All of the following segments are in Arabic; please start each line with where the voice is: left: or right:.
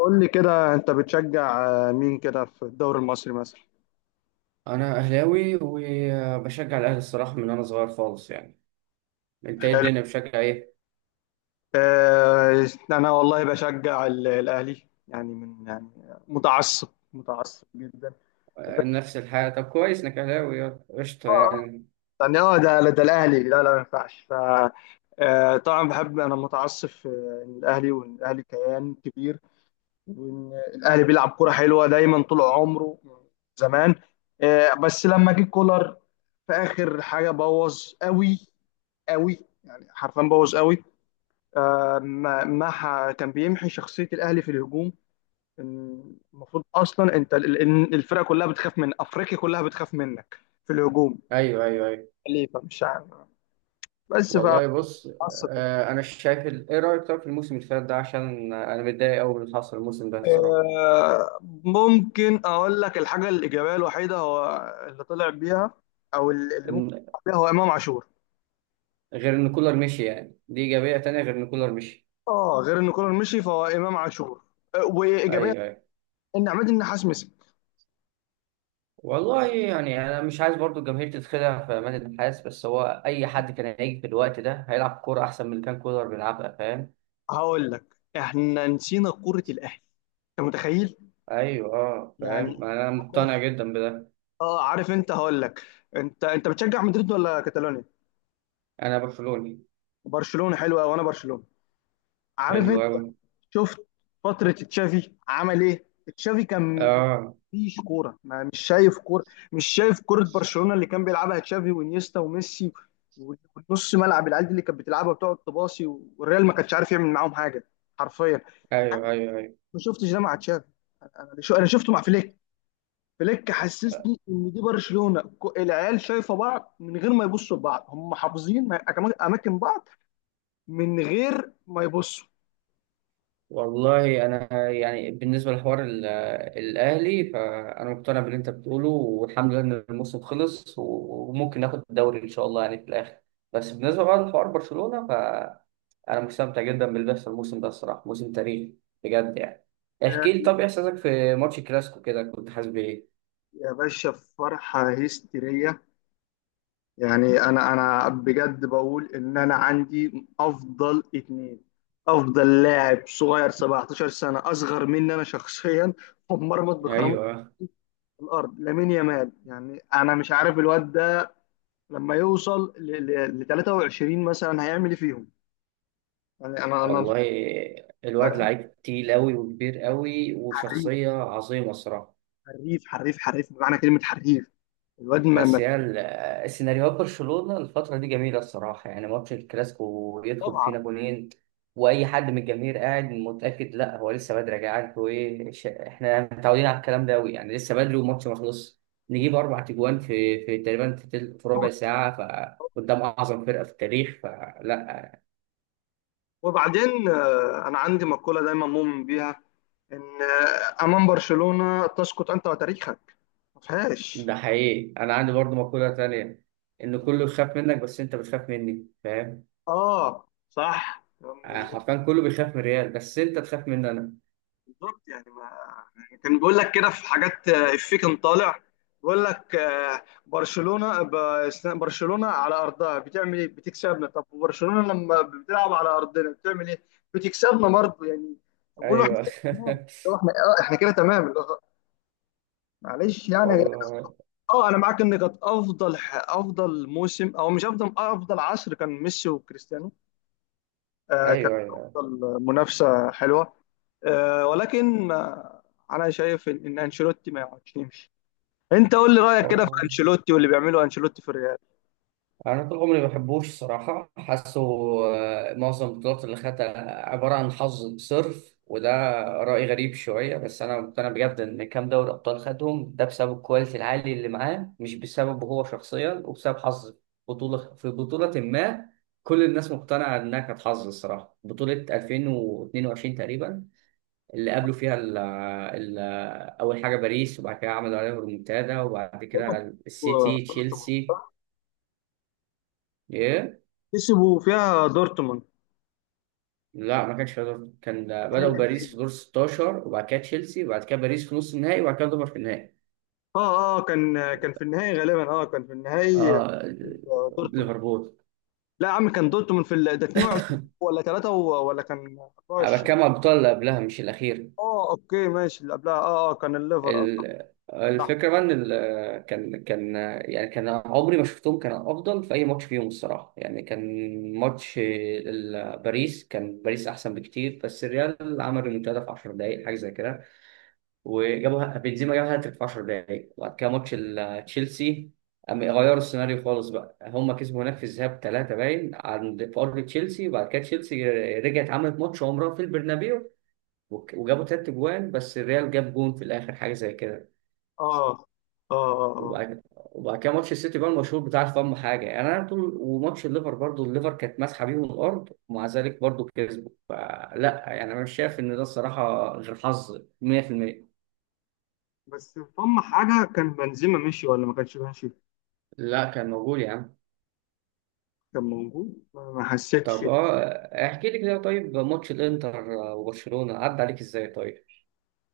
left: قول لي كده انت بتشجع، مين كده في الدوري المصري مثلا؟
right: انا اهلاوي وبشجع الاهلي الصراحه من وانا صغير خالص يعني. انت ايه
left: حلو.
right: الدنيا بتشجع ايه؟
left: انا والله بشجع الاهلي، يعني من، يعني متعصب، متعصب جدا. بس
right: نفس الحاجه، طب كويس انك اهلاوي قشطه
left: اه آه،
right: يعني.
left: يعني ده الاهلي، لا لا، ما ينفعش ف. طبعا بحب، انا متعصب في ان الاهلي، وان الاهلي كيان كبير، وان الاهلي بيلعب كرة حلوة دايما طول عمره من زمان. بس لما جه كولر في اخر حاجة بوظ قوي قوي. يعني حرفيا بوظ قوي. ما ما ح- كان بيمحي شخصية الأهلي في الهجوم. إن المفروض أصلا أنت، إن الفرقة كلها بتخاف، من أفريقيا كلها بتخاف منك في الهجوم.
right: ايوه ايوه ايوه.
left: خليفة مش عارف. بس
right: والله بص،
left: فعصب.
right: انا شايف ايه رايك طب في الموسم اللي فات ده؟ عشان انا متضايق قوي من اللي حصل الموسم ده الصراحه.
left: ممكن أقول لك، الحاجة الإيجابية الوحيدة هو اللي طلع بيها، أو اللي ممكن
right: إن
left: يطلع بيها، هو إمام عاشور.
right: غير ان كولر مشي، يعني دي ايجابيه تانية غير ان كولر مشي.
left: أه، غير إن كولر مشي فهو إمام عاشور. وإيجابية
right: ايوه ايوه.
left: إن عماد النحاس مسك.
right: والله يعني انا مش عايز برضو الجماهير تتخدع في امان النحاس، بس هو اي حد كان هيجي في الوقت ده هيلعب كوره احسن من اللي كان كولر بيلعبها، فاهم؟
left: هقول لك، إحنا نسينا كرة الأهلي. أنت متخيل؟
right: ايوه اه فاهم،
left: يعني
right: ما انا مقتنع جدا بده.
left: اه عارف انت، هقول لك، انت بتشجع مدريد ولا كاتالونيا؟
right: انا برشلوني.
left: برشلونه حلوه، وانا برشلونه. عارف
right: حلو
left: انت؟
right: قوي.
left: شفت فتره تشافي عمل ايه؟ تشافي كان
right: اه
left: مفيش كوره، ما مش شايف كوره. مش شايف كوره برشلونه اللي كان بيلعبها تشافي وانيستا وميسي، ونص ملعب العيال دي اللي كانت بتلعبها وتقعد تباصي، والريال ما كانش عارف يعمل معاهم حاجه، حرفيا.
right: ايوه ايوه ايوه.
left: ما شفتش ده مع تشافي. انا انا شفته مع فليك. فليك حسسني ان دي برشلونه، العيال شايفه بعض من غير ما يبصوا لبعض، هم حافظين اماكن بعض من غير ما يبصوا.
right: والله انا يعني بالنسبه لحوار الاهلي، فانا مقتنع باللي انت بتقوله، والحمد لله ان الموسم خلص وممكن ناخد الدوري ان شاء الله يعني في الاخر. بس بالنسبه بقى لحوار برشلونه، فانا مستمتع جدا باللي بيحصل الموسم ده الصراحه، موسم تاريخي بجد يعني. احكي لي
left: يا
right: طب، إيه احساسك في ماتش الكلاسيكو كده؟ كنت حاسس بايه؟
left: يا باشا، فرحه هستيريه. يعني انا بجد بقول، ان انا عندي افضل اتنين. افضل لاعب صغير 17 سنه، اصغر مني انا شخصيا، ومرمط بكرامه
right: ايوه.
left: الارض لامين يامال. يعني انا مش عارف الواد ده لما يوصل ل 23 مثلا هيعمل ايه فيهم. يعني انا
right: والله الواد لعيب تقيل أوي وكبير أوي
left: حريف،
right: وشخصية عظيمة الصراحة.
left: حريف حريف حريف، بمعنى كلمة حريف. الواد
right: بس هي السيناريوهات برشلونة الفترة دي جميلة الصراحة يعني. ماتش الكلاسيكو يدخل
left: طبعا.
right: فينا جونين، وأي حد من الجماهير قاعد متأكد لا، هو لسه بدري يا جدعان، انتوا إيه؟ إحنا متعودين على الكلام ده أوي يعني. لسه بدري والماتش ما خلصش. نجيب أربع أجوان في تقريبا في في ربع ساعة فقدام أعظم فرقة في التاريخ؟ فلا.
left: وبعدين، أنا عندي مقولة دايما مؤمن بيها، إن أمام برشلونة تسقط أنت وتاريخك، ما فيهاش.
right: ده حقيقي، انا عندي برضو مقولة تانية: ان كله يخاف منك، بس انت بتخاف مني، فاهم؟
left: آه صح.
right: حرفيا كله بيخاف من ريال، بس انت تخاف مني انا.
left: بالظبط يعني ما يعني، كان بيقول لك كده في حاجات، افيه كان طالع بيقول لك، برشلونة برشلونة على ارضها بتعمل ايه؟ بتكسبنا. طب وبرشلونة لما بتلعب على ارضنا بتعمل ايه؟ بتكسبنا برضه. يعني فبقول له احنا
right: ايوه
left: كده تمام. لو احنا احنا كده تمام، اللي هو معلش، يعني يا جدعان.
right: والله
left: اه، انا معاك ان كانت افضل افضل موسم، او مش افضل، افضل عصر كان ميسي وكريستيانو. كان
right: ايوه ايوه.
left: افضل منافسة حلوة. ولكن انا شايف إن انشيلوتي ما يقعدش يمشي. انت قول لي رايك كده في
right: أوه.
left: انشيلوتي واللي بيعمله انشيلوتي في الريال.
right: انا طول عمري ما بحبوش صراحه، حاسه معظم البطولات اللي خدتها عباره عن حظ صرف. وده راي غريب شويه بس انا مقتنع بجد ان كام دوري ابطال خدهم ده بسبب الكواليتي العالي اللي معاه، مش بسببه هو شخصيا، وبسبب حظ بطوله في بطوله. ما كل الناس مقتنعه انها كانت حظ الصراحه. بطوله 2022 تقريبا، اللي قابلوا فيها ال اول حاجه باريس، وبعد كده عملوا عليهم ريمونتادا، وبعد
left: هم
right: كده
left: كسبوا
right: السيتي،
left: دورتموند.
right: تشيلسي. yeah.
left: كسبوا فيها دورتموند،
right: لا ما كانش في دور، كان
left: كان
right: بدأوا باريس في
left: النهائي.
right: دور 16، وبعد كده تشيلسي، وبعد كده باريس في نص النهائي، وبعد كده ليفر في النهائي.
left: اه كان في النهائي غالبا، كان في النهائي.
right: اه.
left: دورتموند.
right: ليفربول.
left: لا يا عم، كان دورتموند في ده 22 ولا 3 ولا كان
right: انا
left: 24؟
right: بتكلم على البطولة اللي قبلها مش الأخير.
left: اه، اوكي ماشي، اللي قبلها، كان الليفر، اه صح. صح.
right: الفكرة بقى ان كان يعني كان عمري ما شفتهم كان افضل في اي ماتش فيهم الصراحة. يعني كان ماتش باريس، كان باريس احسن بكتير، بس الريال عمل ريمونتادا في 10 دقايق حاجة زي كده، وجابها بنزيما، جاب هاتريك في 10 دقايق. وبعد كده ماتش تشيلسي، قام غيروا السيناريو خالص بقى. هم كسبوا هناك في الذهاب ثلاثة باين عند في أرض تشيلسي، وبعد كده تشيلسي رجعت عملت ماتش عمرها في البرنابيو، وجابوا تلات أجوان، بس الريال جاب جون في الآخر حاجة زي كده.
left: اه اه اه آه.
right: وبعد كده ماتش السيتي بقى المشهور بتاع فم حاجة يعني. أنا طول وماتش الليفر برضو، الليفر كانت ماسحة بيهم الأرض ومع ذلك برضو كسبوا، فلا يعني أنا مش شايف إن ده الصراحة غير حظ 100%.
left: بس هم حاجه، كان بنزيما مشي ولا ما كانش ماشي؟
right: لا كان موجود يا عم.
left: كان موجود، ما حسيتش.
right: طب اه احكي لي كده طيب، ماتش الانتر وبرشلونة عدى عليك ازاي طيب؟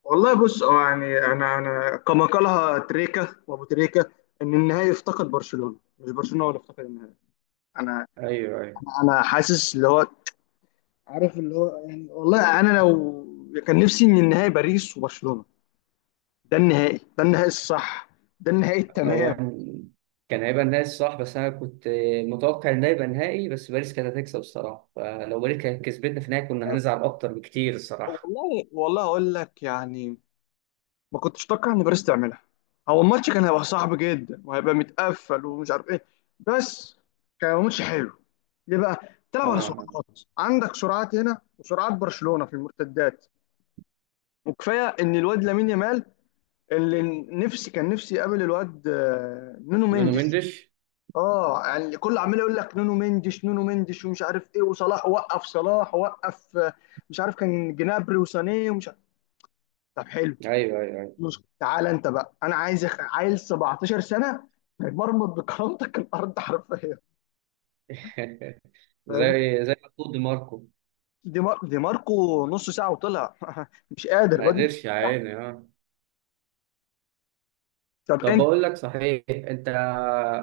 left: والله بص، يعني انا كما قالها تريكا وابو تريكا، ان النهائي افتقد برشلونه، مش برشلونه هو اللي افتقد النهائي. انا
right: ايوه ايوه.
left: انا حاسس اللي هو، عارف اللي هو، يعني والله انا لو، كان نفسي ان النهائي باريس وبرشلونه. ده النهائي، ده النهائي الصح، ده النهائي التمام.
right: هو كان هيبقى نهائي صح، بس انا كنت متوقع ان ده يبقى نهائي، بس باريس كانت هتكسب الصراحة، فلو باريس كانت كسبتنا في النهائي كنا هنزعل اكتر بكتير الصراحة.
left: والله والله اقول لك يعني، ما كنتش اتوقع ان باريس تعملها. هو الماتش كان هيبقى صعب جدا، وهيبقى متقفل، ومش عارف ايه. بس كان هيبقى ماتش حلو. ليه بقى؟ تلعب على
right: اه
left: سرعات، عندك سرعات هنا وسرعات برشلونة في المرتدات. وكفايه ان الواد لامين يامال اللي، نفسي كان نفسي يقابل الواد، نونو
right: نونو
left: مندش.
right: مندش.
left: اه يعني كل عمال يقول لك، نونو مندش، نونو مندش، ومش عارف ايه، وصلاح وقف، صلاح وقف، مش عارف، كان جنابري وسانيه ومش عارف. طب حلو،
right: ايوه ايوه
left: بص تعالى انت بقى، انا عايز عيل 17 سنه هيمرمط بكرامتك الارض حرفيا.
right: ايوه
left: فاهمني؟
right: زي ما تقول دي ماركو.
left: دي ماركو نص ساعه وطلع مش قادر
right: ما
left: الواد مش
right: قدرش يا
left: قادر.
right: عيني اه.
left: طب
right: طب
left: انت
right: بقول لك صحيح، انت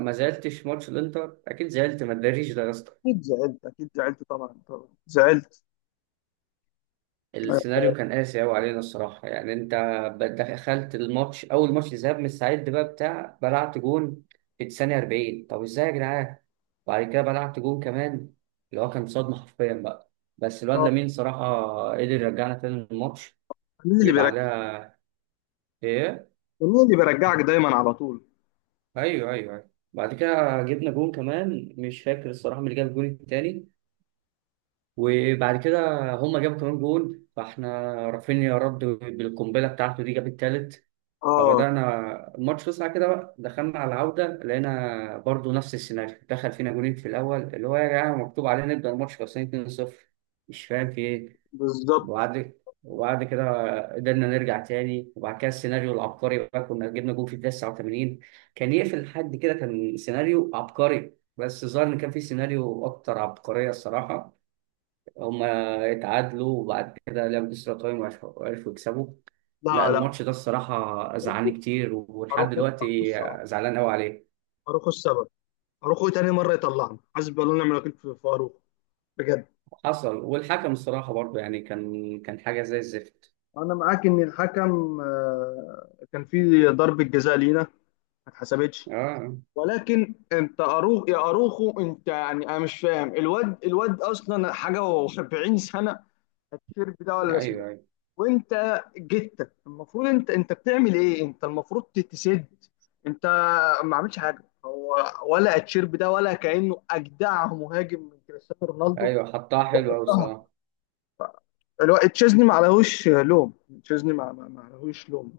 right: ما زعلتش ماتش الانتر؟ اكيد زعلت، ما تداريش ده يا اسطى.
left: اكيد زعلت، اكيد زعلت، طبعا طبعا زعلت.
right: السيناريو كان قاسي أوي علينا الصراحة يعني. أنت دخلت الماتش، أول ماتش ذهاب، مستعد بقى بتاع، بلعت جون في الثانية 40، طب إزاي يا جدعان؟ وبعد كده بلعت جون كمان، اللي هو كان صدمة حرفيا بقى. بس الواد
left: اه،
right: لامين صراحة قدر يرجعنا تاني الماتش
left: مين اللي بيرجع؟
right: ويبعدها. إيه؟
left: مين اللي بيرجعك دايما على طول؟
right: أيوه أيوه أيوه، بعد كده جبنا جون كمان، مش فاكر الصراحة مين اللي جاب الجون التاني. وبعد كده هما جابوا كمان جون، فاحنا رافينيا رد بالقنبلة بتاعته دي، جاب التالت.
left: اه
right: فبدأنا الماتش وسع كده بقى. دخلنا على العودة لقينا برضو نفس السيناريو، دخل فينا جولين في الأول. اللي هو يا جماعة مكتوب علينا نبدأ الماتش خلصانين 2-0، مش فاهم في إيه.
left: بالظبط.
right: وبعد وبعد كده قدرنا نرجع تاني، وبعد كده السيناريو العبقري بقى، كنا جبنا جول في الدقيقة 89، كان يقفل لحد كده، كان سيناريو عبقري. بس الظاهر إن كان في سيناريو أكتر عبقرية الصراحة. هما اتعادلوا وبعد كده لعبوا اكسترا تايم، عرفوا يكسبوا. لا
left: لا لا،
right: الماتش ده الصراحة
left: اروخو،
right: زعلني كتير ولحد
left: اروخو اروخو
right: دلوقتي
left: السبب،
right: زعلان قوي عليه.
left: اروخو السبب، اروخو تاني مره يطلعنا حسبي الله ونعم الوكيل في اروخو، بجد.
right: حصل. والحكم الصراحة برضه يعني كان كان حاجة زي الزفت.
left: انا معاك ان الحكم كان في ضربة جزاء لينا ما اتحسبتش.
right: اه
left: ولكن انت يا اروخو، انت يعني انا مش فاهم. الواد، اصلا حاجه، و70 سنه، التيشيرت ده ولا
right: ايوه
left: اسمه إيه؟
right: ايوه.
left: وانت جيت، المفروض انت، بتعمل ايه؟ انت المفروض تتسد. انت ما عملتش حاجه، هو ولا التيشيرت ده ولا كانه اجدع مهاجم من كريستيانو رونالدو.
right: ايوه حطها حلوة قوي الصراحة.
left: الواد تشيزني ما عليهوش لوم. تشيزني ما عليهوش لوم،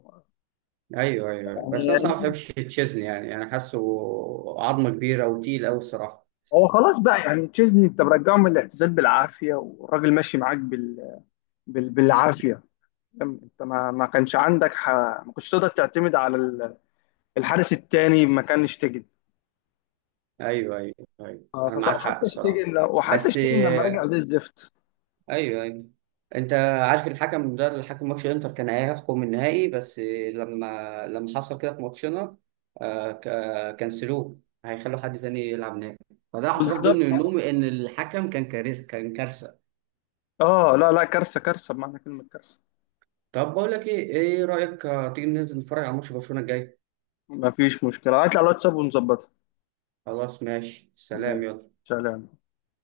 right: ايوه ايوه أيوة. بس انا صراحة ما
left: يعني.
right: بحبش تشيزني يعني، انا حاسه عظمة كبيرة وتقيل قوي الصراحة.
left: هو خلاص بقى، يعني تشيزني انت مرجعه من الاعتزال بالعافيه، والراجل ماشي معاك بالعافيه. فاهم؟ انت ما كانش عندك ما كنتش تقدر تعتمد على الحارس التاني، ما كان شتيجن.
right: ايوه ايوه ايوه انا معاك حق الصراحة.
left: وحتى
right: بس
left: شتيجن لما رجع زي الزفت.
right: ايوه ايوه. انت عارف الحكم ده اللي حكم ماتش انتر كان هيحكم النهائي، بس لما لما حصل كده في ماتشنا، كنسلوه، هيخلوا حد تاني يلعب نهائي. فده اعتراف ضمن
left: بالظبط.
right: منهم ان الحكم كان كارثه، كان كارثه.
left: اه، لا لا، كارثه كارثه بمعنى كلمه كارثه.
right: طب بقول لك ايه، ايه رايك تيجي ننزل نتفرج على ماتش برشلونه الجاي؟
left: ما فيش مشكله، هات لي على الواتساب ونظبطها.
right: خلاص ماشي، سلام،
left: ماشي.
right: يلا.
left: سلام.